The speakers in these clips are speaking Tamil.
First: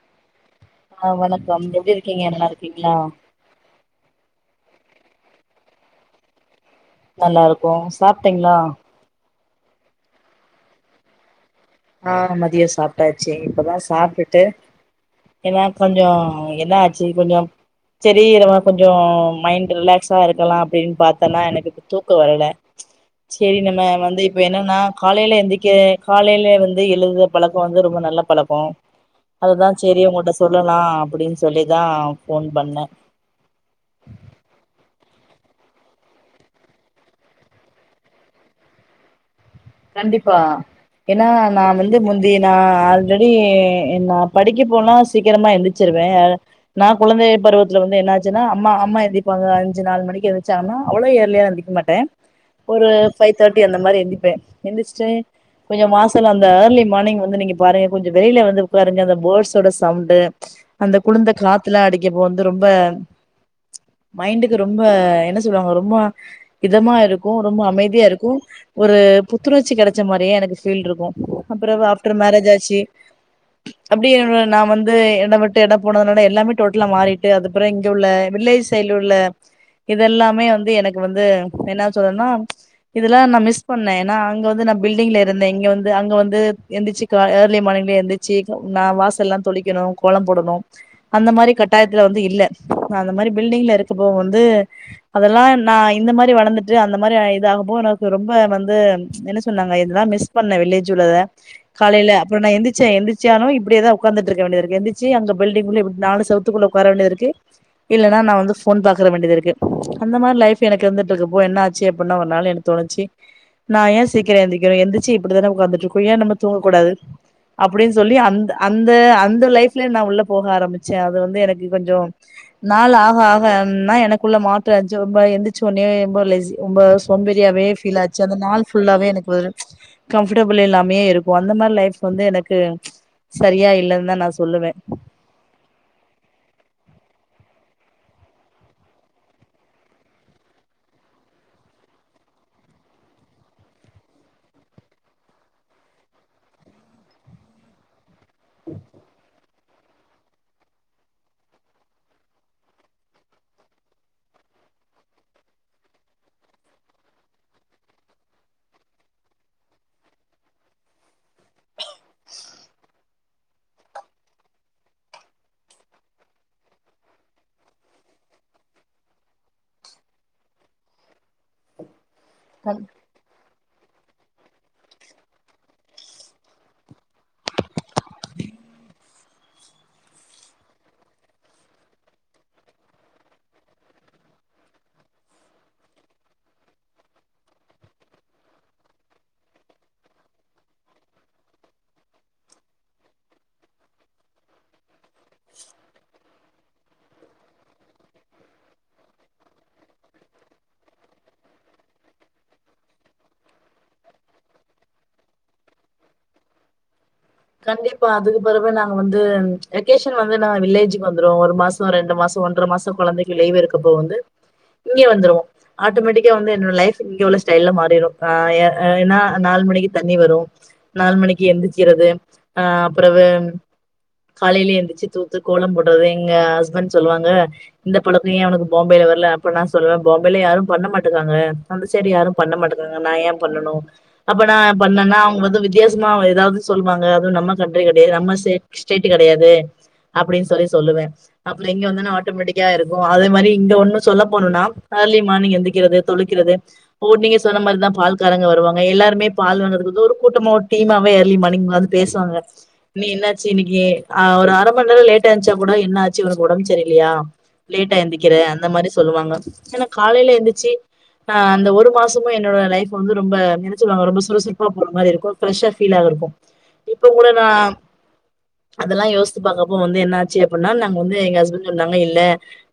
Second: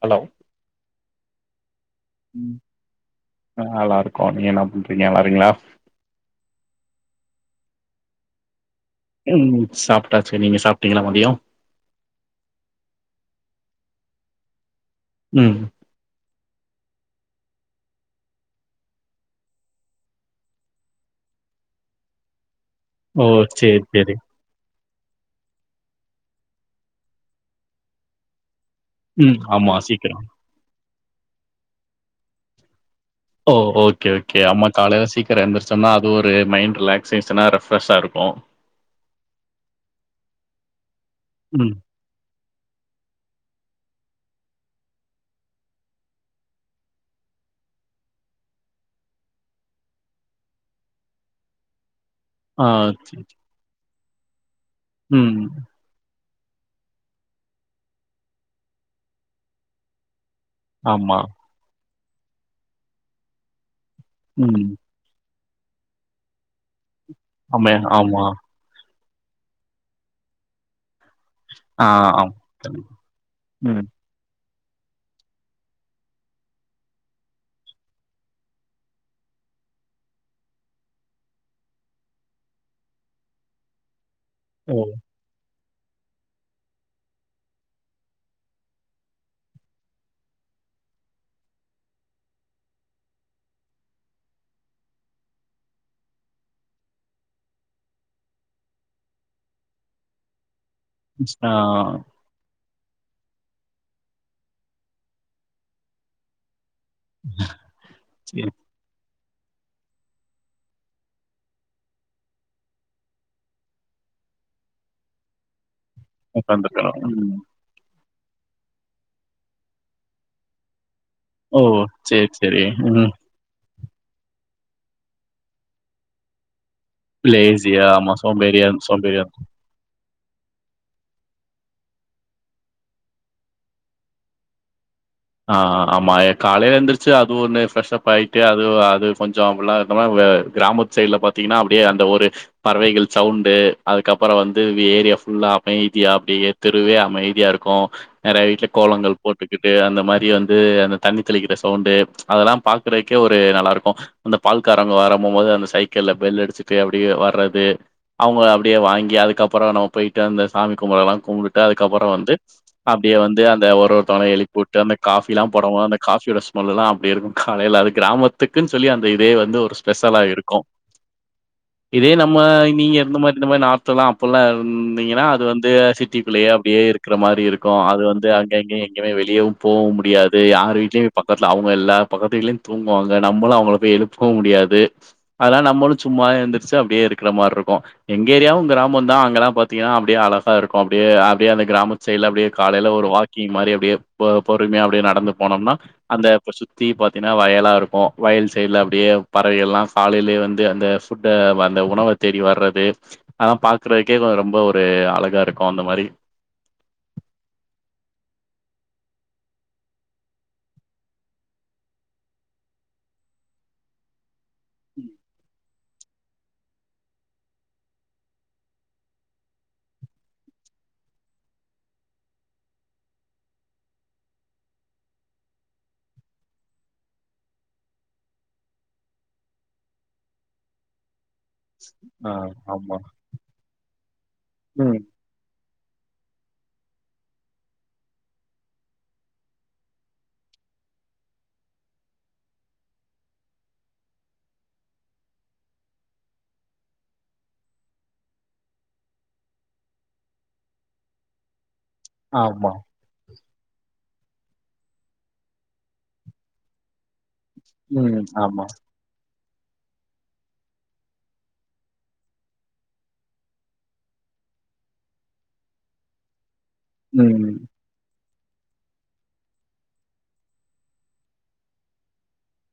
ஹலோ ஆ வணக்கம் எப்டி இருக் ஆ நல்லாருக்கோ நீங்க என்ன பண்றிங்க நல்லாறிங்ளா நல்லா இருக்கோ சாப்ட்டீங்ளா ம் சாப்ட்டாச்சுங்க நீங்க சாப்ட்டீங்ளா மதியோ ஆ மதியோ சாப்ட்டாச்சு இப்பதா சாப்ட்டுட்டு ம் ஏனா கொஞ்சோ என்ன ஆச்சு கொஞ்சோ சரீ நம்ம கொஞ்சோ மைண்ட் ரிலாக்ஸா இருக்கலா அப்டின்னு பாத்தன்னா எனக்கு இப்ப தூக்கோ வரல ஓ செரி நம்ம சேரி சேரி வந்து இப்ப என்னனா காலைல எந்திரிக்க காலைல வ ந்து எழுவது பழக்கோ வந்து ரொம்ப நல்ல பழக்கோ ம் அதுதா ஆமா சேரி சீக்கிரோ உங்ககிட்ட சொல்லலா அப்டின்னு சொல்லிதா ஃபோன் பண்ண ஓ ஓகே ஓகே அம்மா காலைல சீக்கிரோ எந்திரச்சொன்ன அது ஒரு மைண்ட் ரிலாக்சேஷனா ரெஃரெஷா இருக்கு கண்டிப்பா ஏன்னா நா ம் வந்து முந்தி நா ஆல்ரெடி நா படிக்க போனா சீக்கிரமா எந்திரிச்சிருவே நா குழந்தை பருவத்தில வந்து என்னாச்சுன்னா அம்மா அம்மா எந்திரிப்பாங்க அஞ்சு நாலு மணிக்கு எந்திரிச்சாங்கன்னா அவ்வளோ இயர்லியா எந்திரிக்க மாட்டே ஆ ஒரு சேரி ஃபைவ் தர்ட்டி அந்த மாரி எந் ப்பே எந்துருச்சுட்டு ம் கொஞ்சோ மாஸ்க் அந்த ஏர்லி மார்னிங் வந்து நீங்க பாருங்க கொஞ்சோ வெளில வந்து உக்காருங்க அந்த பேர்ட்ஸோட சவுண்டு அந்த ஆமா குளுந்த காத்துலா அடிக் இப்போ வந்து ரொம்ப மைண்டுக்கு ம் ரொம்ப என்ன சொ சொல்லுவாங்க ரொம்ப இதமா இருக் கு ரொம்ப ஆமா அமைதியா ஆமா இருக்கு ஒரு புத்துணர்சி கெடைச்ச மாரியே எனக்கு ஃபீல் ருக்கு அப்புற ஆ ஆஃப்டர் ஆம் மேரேஜ் ஆச்சு ம் அப்படியே நா வந்து எட விட்டு எட போனதுனால எல்லாமே டோட்டலா மாறிட்டு அதுப்புற இங்க உள்ள வில்லேஜ் சைடுல உள்ள இதெல்லாமே வந்து எனக்கு வந்து என்னா சொல்றதுன்னா இதெல்லா நா மிஸ் பண்ணே ஆ இங்க வந்து ஓ நா பில்டிங்ல இருந்தே இங்க வந் து அங்க வந்து எந்திரிச்சு கா ஏர்லி மார்னிங்லயே எந்திரிச்சு நா வாசல்லா தொளிக்கணு கோலம் போடணு அந்த மாரி கட்டாயத்துல வந்து இல்ல நா அந்த மாரி பில்டிங்ல இருக்கப்போ வந்து அதெல்லா நா இந்த மாதிரி வளந்துட்டு அந்த மாரி இதாகப்போ எனக்கு ரொம்ப வந்து என்ன சொன்னாங்க இதுலா மிஸ் பண்ண வில்லேஜ் சொல்லதா ஆ காலையில அப்புற நா எந்திச் எந்திச்சாலு இப்படியேதா உக்காந்துட்ருக்க வேண்டியதுர்கு எந்திர்ச்சி அங்க பில்டிங்குல நாலு செவுத்துக்குள்ள வர வேண்டியதுருக்கு இல்லன்னா நா சேரி வந்து ஃபோன் பாக் க வேண்டியதிருக்கு அந்த மாரி லைஃப் எனக்கு இருந்துட்ரக்கப்போ என்ன ஆச்சு அப்புன்னா ஒரு நாள் எனக்கு தோணுச்சு நான் ஏ சீக்கர எந்திரிக்கனு எந்திரிச்சு இப்பிடி தான உக்காந்துட்டருக் ஏ நம்ம தூங்ககூடாது உக்காந்துருக்கறோ ம் அப்புடின்னு சொல்லி அந் அந்த அந்த லைஃப்லயு நா உள்ள போக ஆரம்பி ச்சு அது வந்து ஓ எனக்கு கொஞ்ச சேரி சேரி நாள் ம் ஆக ஆக ஒன்னா எனக்குள்ள மாற்ற இந்துச்சு ஒரு மாரி எந்திச்ச ஒன்னியே ரொம்ப லேசி ரொம்ப சோம்பேறியாவே லேசியா ஃபீல் ஆமா ஆச்சு அந்த நாள் சோம்பேறியா ஃபுல்லாவே சோம்பேறியா எனக்கு ஒரு கம்ஃபர்டபிள் இல்லாமயே இருக்கு அந்த மாரி லைஃப் வந்து எனக்கு சரியா இல்லன்தா நா சொல்லுவே ஆ ஆமா காலைல எந்துருச்சு அது ஒண்ணு ஃப்ரெஷ் அப் ஆயிட்டு அது அது கொஞ்ச அப்பில்லா இருந்தொம்னா கிராமத் சைடுல பாத்திங்னா அப்டியே அந்த ஒரு பறவைகள் சவுண்டு அதுக்கப்பற வந்து ஏரியா ஃபுல்லா அமைதியா அப்டியே தெருவே அமைதியாருக்கு நெறைய வீட்ல கோலங்கள் போட்டு இப்டியே அந்த அந்த மாரி வந்து அந்த தண்ணி தெளிக்கிற சவுண்டு அதெல்லா பாக்கறதுக்கே ஒரு நல்லாருக்கு அந்த பால்காரவங்க வரமும்போது அந்த சைக்கிள்ல பெல் அடிச்சுட்டு அப்டியே வர்றது அவங்க அப்டியே வாங்கி அதுக்கப்பற நம்ம போய்ட்டு அந்த சாமி கும்பறலா கும்ப்டுட்டு அதுக்கப்பற வந்து அப்டியே வந்து அந்த ஒரொருத்தவங்கள எழுப்பி உட் டு அந்த காஃபிலா போட போது அந்த காஃபியோட ஸ்மெல்லெல்லா அப்டி இருக்கு காலையில அது கிராமத்துக்குன் சொல்லி அந்த இதே வந்து ஒரு ஸ்பெஷலா இருக்கு இதே நம்ம நீங்க இருந்த மாரி இந்த மாரி லா அப்பல்லா இருந்திங்கனா அது வந்து சிட்டிக்குள்ளயே அப்டியே இருக்கற மாரி இருக்கு அது வந்து அங்கங்க எங்கமே வெளியவு போவ முடியாது யார் வீட்லயு போய் பக்கத்துல அவங்க இல்ல பக்கத்து வீடலயு தூங்குவாங்க நம்மளு அவங்கள போய் எழுப்பவு முடியாது அதெல்லா நம்மளு சும்மாவே எந்திரிச்சு அப்டியே இருக்கிற மாரி இருக்கு எங்க ஏரியாவு கிராமந்தா அங்கல்லா பாத்திங்கனா அப்டியே அழகா இருக்கு அப்டியே அப்டியே அந்த கிராமத் சைட்ல அப்படியே காலையில ஒரு வாக்கிங் மாரி அப்டியே பொ பொறுமையா அப்டியே நடந்து போனம்னா அந்த இப்ப சுத்தி பாத்தினா வயலா இருக்கு வயல் சைடுல அப்டியே பறவையெல்லா காலையிலயே வந்து அந்த ஃபுட்ட அந்த உணவ தேடி வர்றது அதல்லா பாக்கறதுக்கே ரொம்ப ஒரு அழகாருக்கு அந்த மாரி கண்டிப்பா அதுக்கு பெறவு நாங்க வந்து வெகேஷன் வந்து நா வில்லேஜ்க்கு வந்துருவோ ஒரு மாசொ ரெண்டு மாசொ ஒன்ற மாசொ கொழந்தைக்கு லீவு இருக்கப்போ வந்து இங்கே வந்துருவோ ஆட்டோமேட்டிக்கா வந்து என்னோட லைஃப் இங்க உள்ள ஸ்டைல்ல மாறிரு ஆ ஏ ஏனா நாலு மணிக்கு தண்ணி வரு நாலு மணிக்கு எந்திரிக்கிறது ஆ பெறவு காலையிலயே எந்திச்சு தூத்து கோலம் போடறது எங்க ஹஸ்பண்ட் சொல்லுவாங்க இந்த பழக்க ஏ ஒனக்கு பாம்பேல வர்ல அப்ப நா சொல்லுவே பாம்பேல யாரு பண்ண மாட்டக்காங்க அந்த சைடு யாரு ஆ பண்ண ஆமா மாட்டங்காங்க நா ஏ பண்ணனு அப்ப நா ம் பண்ணன்னா அவங்க வந்து வித் யாசமா எதாவுது சொல்வாங்க நம்ம கன்ட்ரி கெடையாது நம்ம ஸ்டேட் ஸ்டேட் கெடையாது அப்படின் சொல்லி சொல்லுவ அப்பற இங்க வந்தொன்னே ஆட்டோமேட்டிக்கா இருக்கு அதே மாரி இங்க ஒன்னு சொல்லபோனுனா ஏர்லி மானிங் எந்திரிக்கிறது தொளிக்கிறது ஓ நீங்க சொன்ன மாரிதா பால் காரங்க வருவாங்க எல்லாருமே பால் வாங்குரக்கு ஒரு கூட்டமா ஒரு டீமாவே ஏர்லி மானிங் வந் பேசுவாங்க ஆமா நீ என்னாச்சு இன்னக்கி ஆ ஒரு அர மண் நேர லேட்டா எந்ச்சா கூட என்ன ஆச்சு இவளுக்கு ஒடம்பு சரியில்லையா லேட்டா ம் எந்திக்கிற ஆமா அந்த மாரி சொல்லுவாங்க ஏன்னா காலைல எந்துச்சு அ அந்த ஒரு மாசமு என்னோட லைஃப் வந்து ரொம்ப என்ன சொல்வாங்க ரொம்ப சுறுசுறுப்பா போற மாரி இருக்கு ஃப்ரெஷ்ஷா ஃபீலாவு இருக்கு இப்ப கூட நா ம் அதெல்லா யோசித்து பாக்றப்ப வந்து என்ன ஆச்சு அப்படின்னா நாங்க வந்து எங்க ஹஸ்பண்ட் சொன்னாங்க இல்ல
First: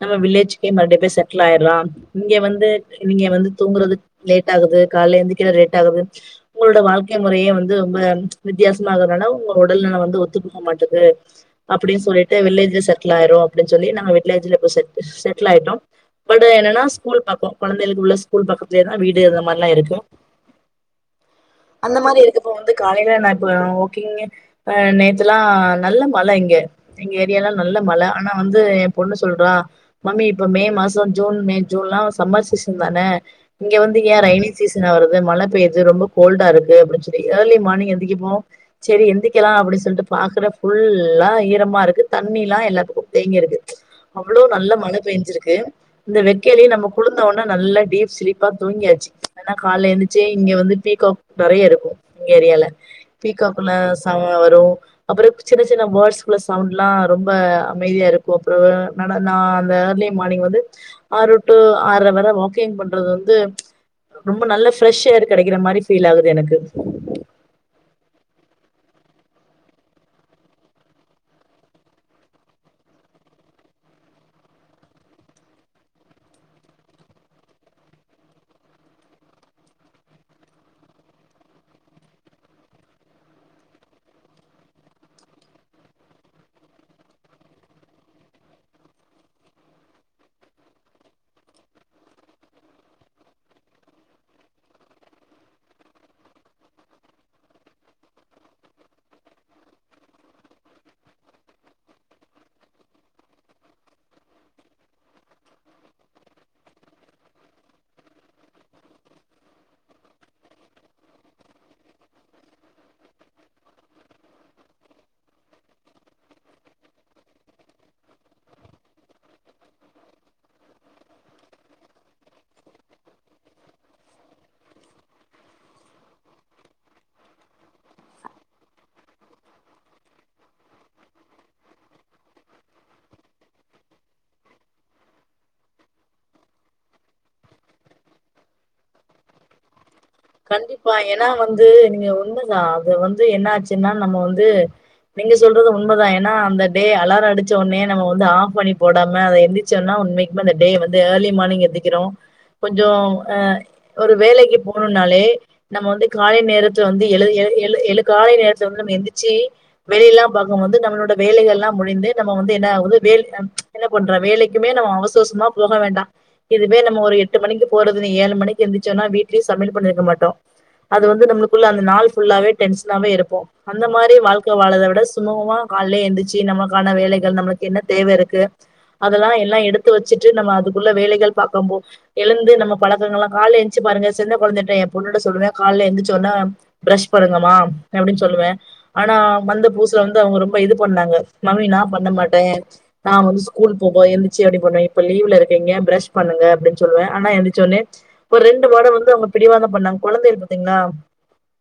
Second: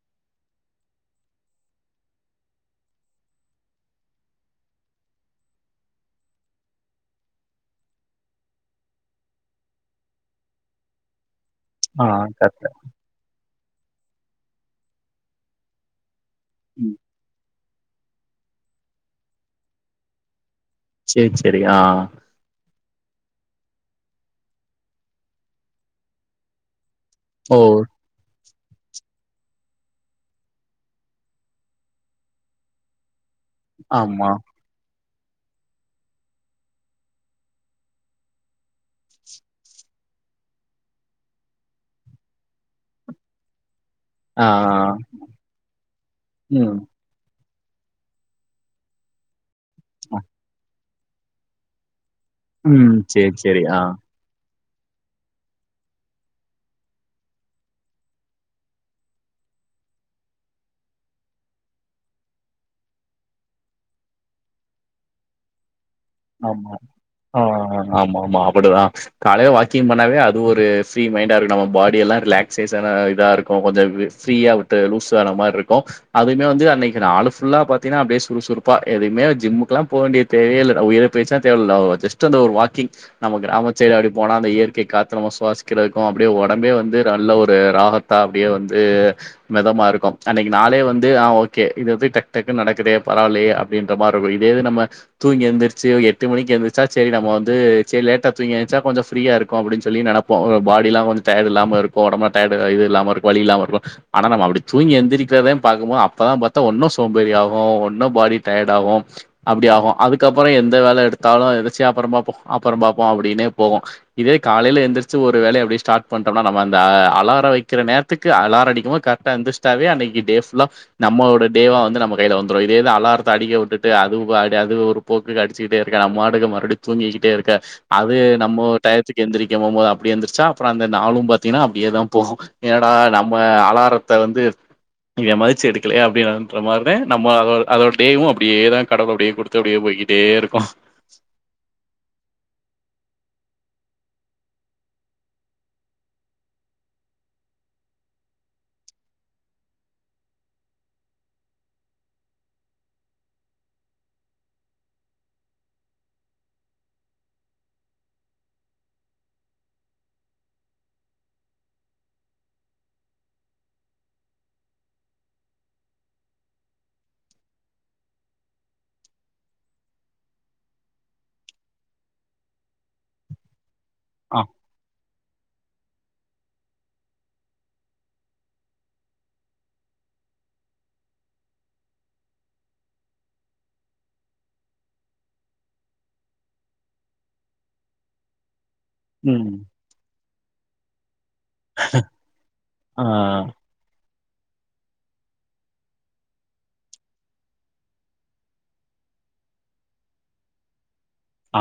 நம்ம வில்லேஜுக்கே மறுபடி போய் செட்டில் ஆய்ட்லா இங்க வந்து நீங்க வந்து தூங்குறது லேட் ஆகுது கால எந்திரிக்க லேட் ஆகுது உங்களோட வாழ்க்கை முறையே வந்து ரொம்ப வித்தியாச மாகறனால உங்க உடல் நில வந்து ஒத்துப்போக மாட்டுது அப்டினு ஆ சொல்லிட்டு கரெக்ட் வில்லேஜ்ல செட்டில் ஆயிருவு அப்டினு சொல்லி நாங்க விட்லேஜ்ல போய் செட் செட்டில் ஆயிட்டோ பட என்னனா ம் ஸ்கூல் பக்கோ கொழந்தைகளுக்கு உள்ள ஸ்கூல் பக்கத்துலயே தா வீடு அந்த மாரில்லா இருக்கு சேரி சேரி ஆ காலேல நா அப்றோ ஓகேங்க ஆ நேத்துல்லா நல்ல மழ இங்க எங்க ஏரியால ஓ நல்ல மழ ஆனா வந்து என் பொண்ணு சொல்றா மம்மி இப்ப மே மாசோ ஜூன் மே ஜூன்ல்லா சம்மர் சீசன் தான இங்க வந்து ஏ ஆமா ரயினி சிசனா வரு மழை பெய்து ரொம்ப கோல்டா இருக்கு அப்டின்னு சொல்லி ஏர்லி மார்னிங் எந்தி செரி எந்திக்கலா அப்டி சொல்ட்டு பாக்கற ஃபுல்லா ஈரமா இருக்கு தண்ணி எல்லா எல்லா பக்கமு தேங்கிருக்கு அவ்ளோ ஆ. நல்ல மழ பெஞ்சிருக்கு இந்த வெக்கலையு ம். நம்ம குழுந்தன இன்னு நல்லா டீப் சிலீப்பா தூங்கியாச்சு ஆனா கால்ல அ. எந்துச்சு இங்க வந்து பீக்காக் நெறயா இருக்கு எங்க ஏரியால ம். சரி, சரி. பீக்காக்குல ஆ. சாமானோ வரு அப்புறம் சின்ன சின்ன வேர்ட்ஸ்கள்ள சவுண்ட் எல்லா ரொம்ப அமைதியா இருக்கு அப்புற நான் அந்த ஏர்லி மார்னிங் வந்து ஆறு டூ ஆறரை வரை வாக்கிங் பண்றது வந்து ரொம்ப நல்ல ஃபிரஸ் ஏர் கெடைக்கிற மாரி ஃபீல் ஆகுது எனக்கு ஆமா ஆ ஆமா ஆமா அப்டிதா காலைல வாக்கிங் பண்ணாவே அது ஒரு ஃப்ரீ மைண்டா இருக்கு நம்ம பாடி எல்லா ரிலாக்சேஷனா இதா இருக்கு கொஞ்சோ ஃப்ரீயா விட்டு லூஸா ஆன மாரி இருக்கு அதுமே வந்து அன்னைக்கு நாலு ஃபுல்லா பாத்திங்கனா அப்டியே சுறுசுறுப்பா எதையுமே ஜிம்முக்கெல்லா போ வேண்டிய தேவயே இல்ல உயிரே தேவல்ல ஜஸ்ட் அந்த ஒரு வாக்கிங் நம்ம கிராம சைடு அப்டி போனா அந்த இயற்கை காத்து நம்ம சுவாசிக்கிறதுக்கு அப்டியே ஒடம்பே வந்து நல்ல ஒரு ராகத்தா அப்டியே வந்து மெதமா இருக்கு அன்னைக்கு நாளே வந்து ஆ ஓகே இது வந்து டக் டக்கு நடக்குதே பரவில்லையே அப்டின்ற மாரி இருக்கு இதேது நம்ம தூங்கி எந்திரிச் செரி ஒரு எட்டு மணிக்கு எந்திர்ச்சா செரி நம்ம வந்து செரி லேட்டா தூங்கி எந்ச்சா கொஞ்சோ ஃபிரியா இருக்கு அப்டின்னு சொல்லி நெனப்போ ஒரு பாடியெல்லா கொஞ்சோ டயர்டு இல்லாம இருக்கு ஒடம்பல டயர்டு இது இல்லாம இருக்கு வழி இல்லாம இருக்கு ஆனா நம்ம அப்டி தூங்கி எந்திரிக்கிறதே பாக்கம்போ அப்பதான் பாத்தா ஒன்னு சோம்பேறி ஆகு ஒன்னு பாடி டயர்டு ஆகு அப்டி ஆகு அதுக்கப் அப்றோ எந்த வேல எடுத்தாலு எந்திச்சு அப்றமா பாப்போ அப்புறம் பாப்போனு அப்டினே போவோ இதே காலைல எந்திரிச்சு ஒரு வேலைய அப்டியே ஸ்டார்ட் பண்டோம்னா நம்ம அந்த அலாரோ வெக்கிற நேரத்துக்கு அலாரோ அடிக்கும்போ கரெக்டா எந்திருச்சிட்டாவே அன்னைக்கு டே ஃபுல்லா நம்மளோட டேவா வந்து நம்ம கைல வந்துரு இதேதா அலாரத்த அடிக்க விட்டுட்டு அது பாடி அது ஒரு போக்கு அடிச்சுட்டே இருக்க நம்ம மாட்டுக்கு மறுபடியு தூங்கிக்கிட்டே இருக்க அது நம்ம டயத்துக்கு எந்திரிக்க போம்போது அப்படி எந்திரிச்சா அப்புற அந்த நாளு பாத்தீங்கன்னா அப்டியேதா போகும் என்னடா நம்ம அலாரத்த வந்து இத மதிச்சு எடுக்கலே அப்டின்ற மாரி நம்ம அத டேவு அப்டியேதா கடவுள் அப்டியே கொடுத்து கே யொய் ஈ கண்டிப்பா ஏன்னா வந்து நீங்க உண்ம தா அது வந் இது என்னாச்சுனா நம்ம வந்து நீங்க சொல்றது உண்மதா ஏனா அந்த டே அலாரோ அடிச்ச ஒன்னே நம்ம வந்து ஆஃப் பன்னி போடாம அத எந்திச்சோனா உண்மைக்குமே டே வந்து ஏர்லி மார்னிங் எந்திக்கிறோ கொஞ்சோ அ ஒரு வேலைக்கு அப்றோ நாலே நம்ம வந்து‌‍‌‌ காலை நேரத்த வந்து எழு எழு எழு காலை நேரத்துல நம்ம வந்து எந்திச்சு வேலையெல்லா பாக்கும்போது நம்மளோட வேலைகெல்லா முடிந்து நம்ம வந்து என்ன ஆகுது வேல் அ என்ன கொண்டு வேலைக்குமே நம்ம அவசர அவசரமா போக வேண்டா இதுவே நம்ம ஒரு எட்டு மணிக்கு போறது நீ ஏழு மணிக்கு எந்திரிச்சோனா வீட்ல சமையல் பண்ணிருக்க மாட்டோ அது வந்து நம்மளுக்குள்ள அந்த நாள் ஃபுல்லாவே டென்ஷனாவே இருப்போ அந்த மாரி ஆ வாழ்க்க வாழத விட சுமூகமா காலயே எந்திச்சு நம்மளுக்கான வேலைகள் நம்மளுக்கு என்ன தேவ இருக்கு அதெல்லா எல்லா எடுத்து வச்சுட்டு நம்ம அதுக்குள்ள வேலைகள் பார்க்க போ எழுந்து நம்ம பழக்கங்கள் எல்லாம் கால எந்ச்சு பாருங்க சின்ன கொழந்தேட்ட என் பொண்ணுட்ட சொல்லுவே காலேல எந்திச்ச ஒன்ன பிரஷ் பன்னுங்கம்மா அப்டின்னு சொல்லுவே ஆனா ம் வந்த பூசுல வந்து அவுங்க ரொம் இப்ப இது பண்ணாங்க மம்மி நா பண்ண மாட்டே ஆ நா வந்து ஸ்கூல் போவே எந் சே அப்டின்னு பண்ணுவே இப்ப லீவ்ல இருக்கீங்க ப்ரஸ் பண்ணுங்க அப்டின்னு சொல்லுவே ஆனா எந்திச்ச ஒன்னே ஒரு ரெண்டு வட வந்து அடுத்து அவுங்க பிடிவாதம் பண்ணாங்க கொழந்தைகள் பாத்தீங்ளா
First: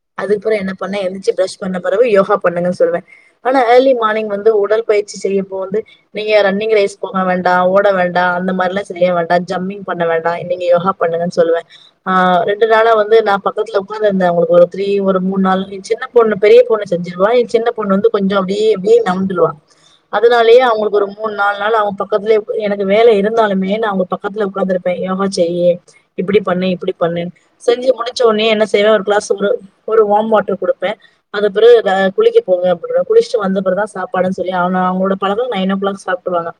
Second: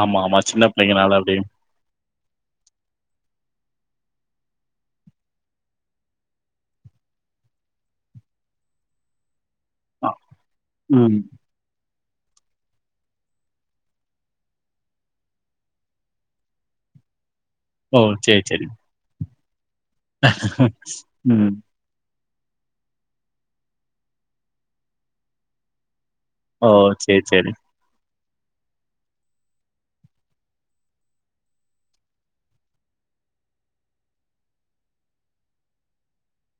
ஆமா ஆமா அதுக்குபொற சின்ன என்ன பண்ணே பிள்ளைங்கனால எந்திச்சி அப்டியே பிரஷ் பண்ண பொறவு யோகா பண்ணுங்கன்னு சொல்வே ஆனா ஏர்லி மார்னிங் வந்து உடல் பயிற்சி செய்யும்போது நீங்க ரன்னிங் ரேஸ் போக வேண்டா ஓட வேண்டா அந்த மாரிலா செய்ய வேண்டா ஜம்மிங் பண்ண ஆ வேண்டா நீங்க யோகா ம் பண்ணுங்கனு சொல்லுவே ஆ ரெண்டு நாளா வந்து நா பக்கத்துல ஒக்காந்துருந்தே உங்களுக்கு ஒரு த்ரீ ஒரு மூண் நாள் ஏ சின்ன பொண்ணு பெரிய பொண்ணு செஞ்சுருவா ஏ சின்ன பொண்ணு ஓ வந்து கொஞ்சோ சேரி சேரி அப்டியே அப்டியே நவுந்துருவா அதனாலயே அவுங்களுக்கு ஒரு மூண், ம் நாலு நாள் அவுங்க பக்கத்துலயே எனக்கு வேல இருந்தாலுமே நா அவுங்க பக்கத்துல ஒக்காந்துருப்பே யோகா செய்யி இப்டி பண்ணு ஓ சேரி இப்டி சேரி செஞ்சு முடிச்சோனே என்ன செய்வே ஒரு கிளாஸ்ல ஒரு வார்ம் வாட்டர் குடுப்பே அதுபிறகு வ குளிக்க போங்க அப்டினுவ குளிச்சுட்டு வந்த பிறகுதா சாப்பாடுன்னு சொல்லி அவன அவுங்களோட பழக்‌கோ நைன் ஓ கிளாக் சாப்ட்ருவாங்க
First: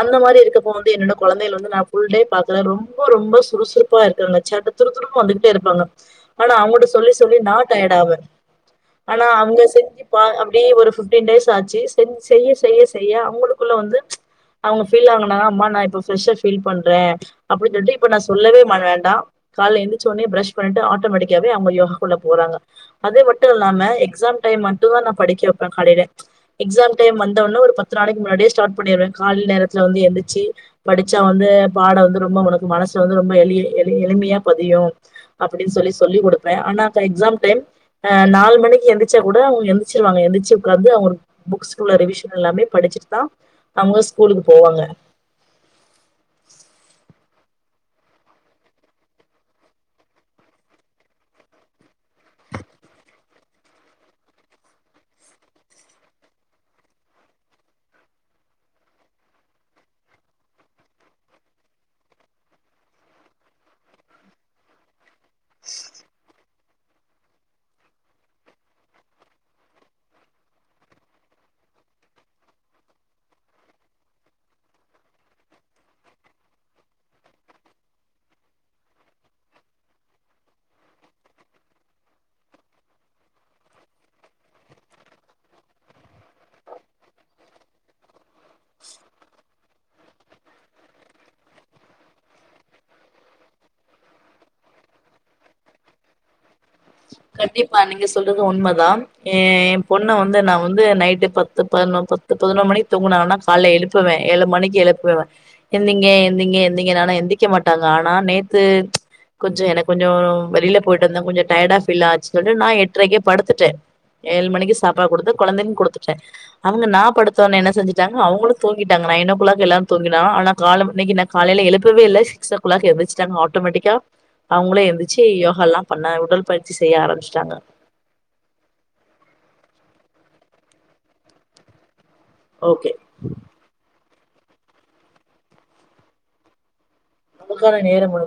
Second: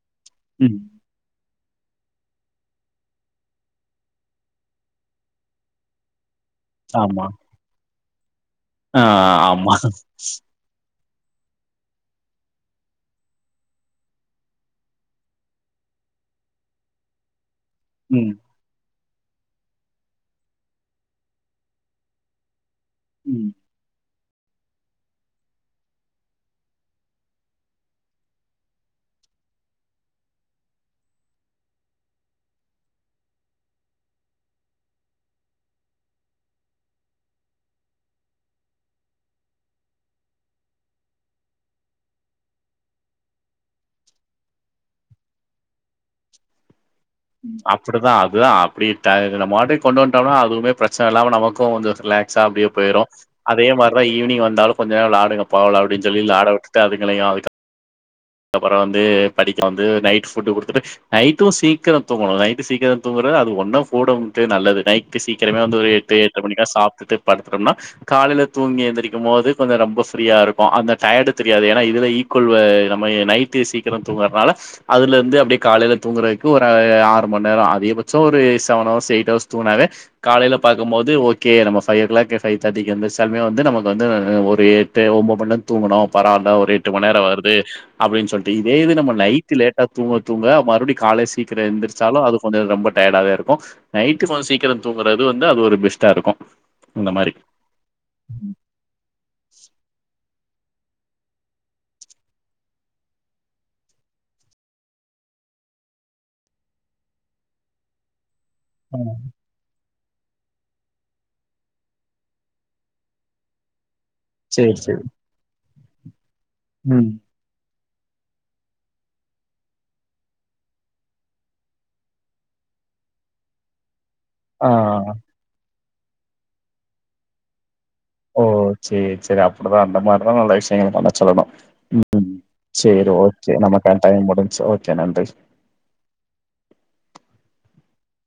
அந்த மாரி இருக்கப்போ ம் வந்து என்னோட கொழந்தையள் வந்து நா ஃபுல் டே பாக்ல ரொம்போ ரொம்ப சுறுசுறுப்பா இருக்க நெனச்ச சுறுசுறுப் வந்துட்டேருப்பாங்க ஆனா அவுங்கட்ட சொல்லி ஆமா சொல்லி நா டயடாவ ஆ ஆனா அவுங்க ஆமா செஞ்சு பா அப்டியே ஒரு ஃப்டீன் டேஸ் ஆச்சி சென் செய்ய செய்ய செய்ய அவுங்களுக்குள்ள வந்து அவுங்க ஃபீல் ஆகுனாங் அம்மா நா இப்ப ஃப்ரெஷ்ஷா ஃபீல் பண்றே அப்டின் சொல்ட்டு இப்ப நா ம் சொல்லவே மாட்டண்டா கால்ல எந்திரிச்ச ஒன்னே ப்ரஷ் பண்ட்டு ஆட்டோமேட்டிக்காவே அவுங்க யோஹாக்குள்ள போறாங்க அது மட்டு ம் இல்லாம எ ஸாம் டைம் மட்டு தா நா படிக்க வெப்பே காலைல எக்ஸாம் டைம் வந்தோன்ன ஒரு பத்து நாளைக் முன்னாடியே ஸ்டார்ட் பண்ணிருவே கால்ல நேரத்ல வந்து எந்திச்சு படிச்சா வந்து பாடோ வந்து ரொம்போ ஒனக்கு மனசு வந்து ரொம்ப எளி எளி எளிமையா பதியு அப்டி சொல்லின் சொல்லிக் குடுப்பே ஆனா அப்ப எக்ஸாம் டைம் ஆ நாலு மணிக்கி எந்திர்ச்சா கூட அவுங்க எந்திரிச்சிருவாங்க எந்திச்சு உக்காந்து அவுங்க புக்ஸ்குள்ள ரிவிஷன் எல்லாமே படிச்சுட்டு தா அவுங்க ஸ்கூலுக்கு போவாங்க அப்டிதா அதுதா அப்டி த நம்ம வாட்டுக்கு கொண்டு வன்ட்டோம்னா அதுவுமே ப்ரச்சன இல்லாம நமக்கு கொஞ்சோ ரிலாக்ஸா அப்டியே போய்ரு அதே மாரிதா ஈவ்னிங் வந்தாலு கொஞ்ச நேரோ வ்ளாடுங்கப்பா அப்டின் சொல்லி வ்ளாட உட்டுட்டு அதுங்களயு‌ அதுக் அப்பறோ‌ வந்து படிக்க வந்து நைட் ஃபுட்டு குடுத்துட்டு நைட்டு சீக்கரொ தூங்கணு நைட்டு சீக்கரொ தூங்குறது அது ஒண்ணோ [unintelligible] நல்லது நைட் டு சீக்கெரமே வந்து ஒரு எட்டு எட்ற மணி சாப்ட்டுட்டு படுத்துட்டோம்னா காலைல தூங்கி எந்திரிக்கும் போது கொஞ்சோ ரொம்ப ஃப்ரீயாருக்கு அந்த டயடு தெரியாது ஏனா இதுவே ஈக்வல்வ ம நைட்டு சீக்கிரோ தூங்குறத்னால அதுலர்ந்து அப்டியே காலைல தூங்குறத்க்கு ஒரு ஆறு மண் நேரொ அதிகபட்சோ ஒரு செவன் அவர்ஸ் எயிட் அவர்ஸ் தூங்குனாவே காலைல பாக்கும் போது ஓகே நம்ம ஃபைவ் ஓ க்ளாக் ஃபைவ் தேட்டிக்கு எந்த்ருச்சாலுமே வந்து நமக்கு வந்து ஒரு எட்டு ஒம்பது மண்நே தூங்குணோ பரவால்ல ஒரு எட்டு மண் நேரொ வருது அப்டின் சொல்ட்டு இதே இது நம்ம நைட்டு லேட்டா தூங்க தூங்க மறுப்டியு கால்ல சீக்கிரோ எந்துருச்சாலு அது கொஞ்சோ ரொம்ப டயடாவே இருக்கு நைட்டு கொஞ்சோ சீக்கிரோ தூங்குறது வந்து அது ஒரு பெஸ்ட்டாருக்கு கண்டிப்பா நீங்க சொல்றது உண்மதா ஏ எம் பொண்ண வந்து நா வந்து நைட்டு பத்து பதினொ பத்து பதினொரு மணிக்கு தூங்குனாங்கனா கால்ல எழுப்புவே ஏழு மணிக்கு எழுப்புவே எந்திங்க எந்திங்க எந்திங்கனு ஆனா எந்திக்க மாட்டாங்க ஆனா நே த்து கொஞ்ச எனக் கொஞ்சோ வெளில போயிட்டந்தா கொஞ்ச டயடா ந்துச்சுன்ட்டு நா எட்ரைக்கே படுத்துட்டே ஏழு மணிக்கு சேரி சேரி சாப்பாடு குடுத்து கொழந்தைங் கு டுத்துட்ட அவுங்க நா ம் படுத்தோனே என்ன செஞ் ட்டாங்க அவங்களு தூங்கிட்டாங்க நைன் ஓ கிளாக் எல்லா தூங்கினா ஆனா கால இன்னைக்கு நா காலைல எழுப்பவே இல்ல சிக்ஸ் ஓ கிளாக் எந்திச்சுட்டாங்க ஆட்டோமேட்டிக்கா ஆ அவங்களே எந்துச்சு யோகால்லா பண்ணா உடல் பயிற்சி செய்ய ஆரம்பிச்சிட்டாங்க ஓ சேரி சேரி அப்டிதா அந்த மாரிதா நல்ல விஷயங்கள பண்ண சொல்லணு ம் ஓகே சேரி ஓகே நமக்கான டைம் முடிஞ்ச்சு ஓகே நன்றி நமக்கான நேரோ வரு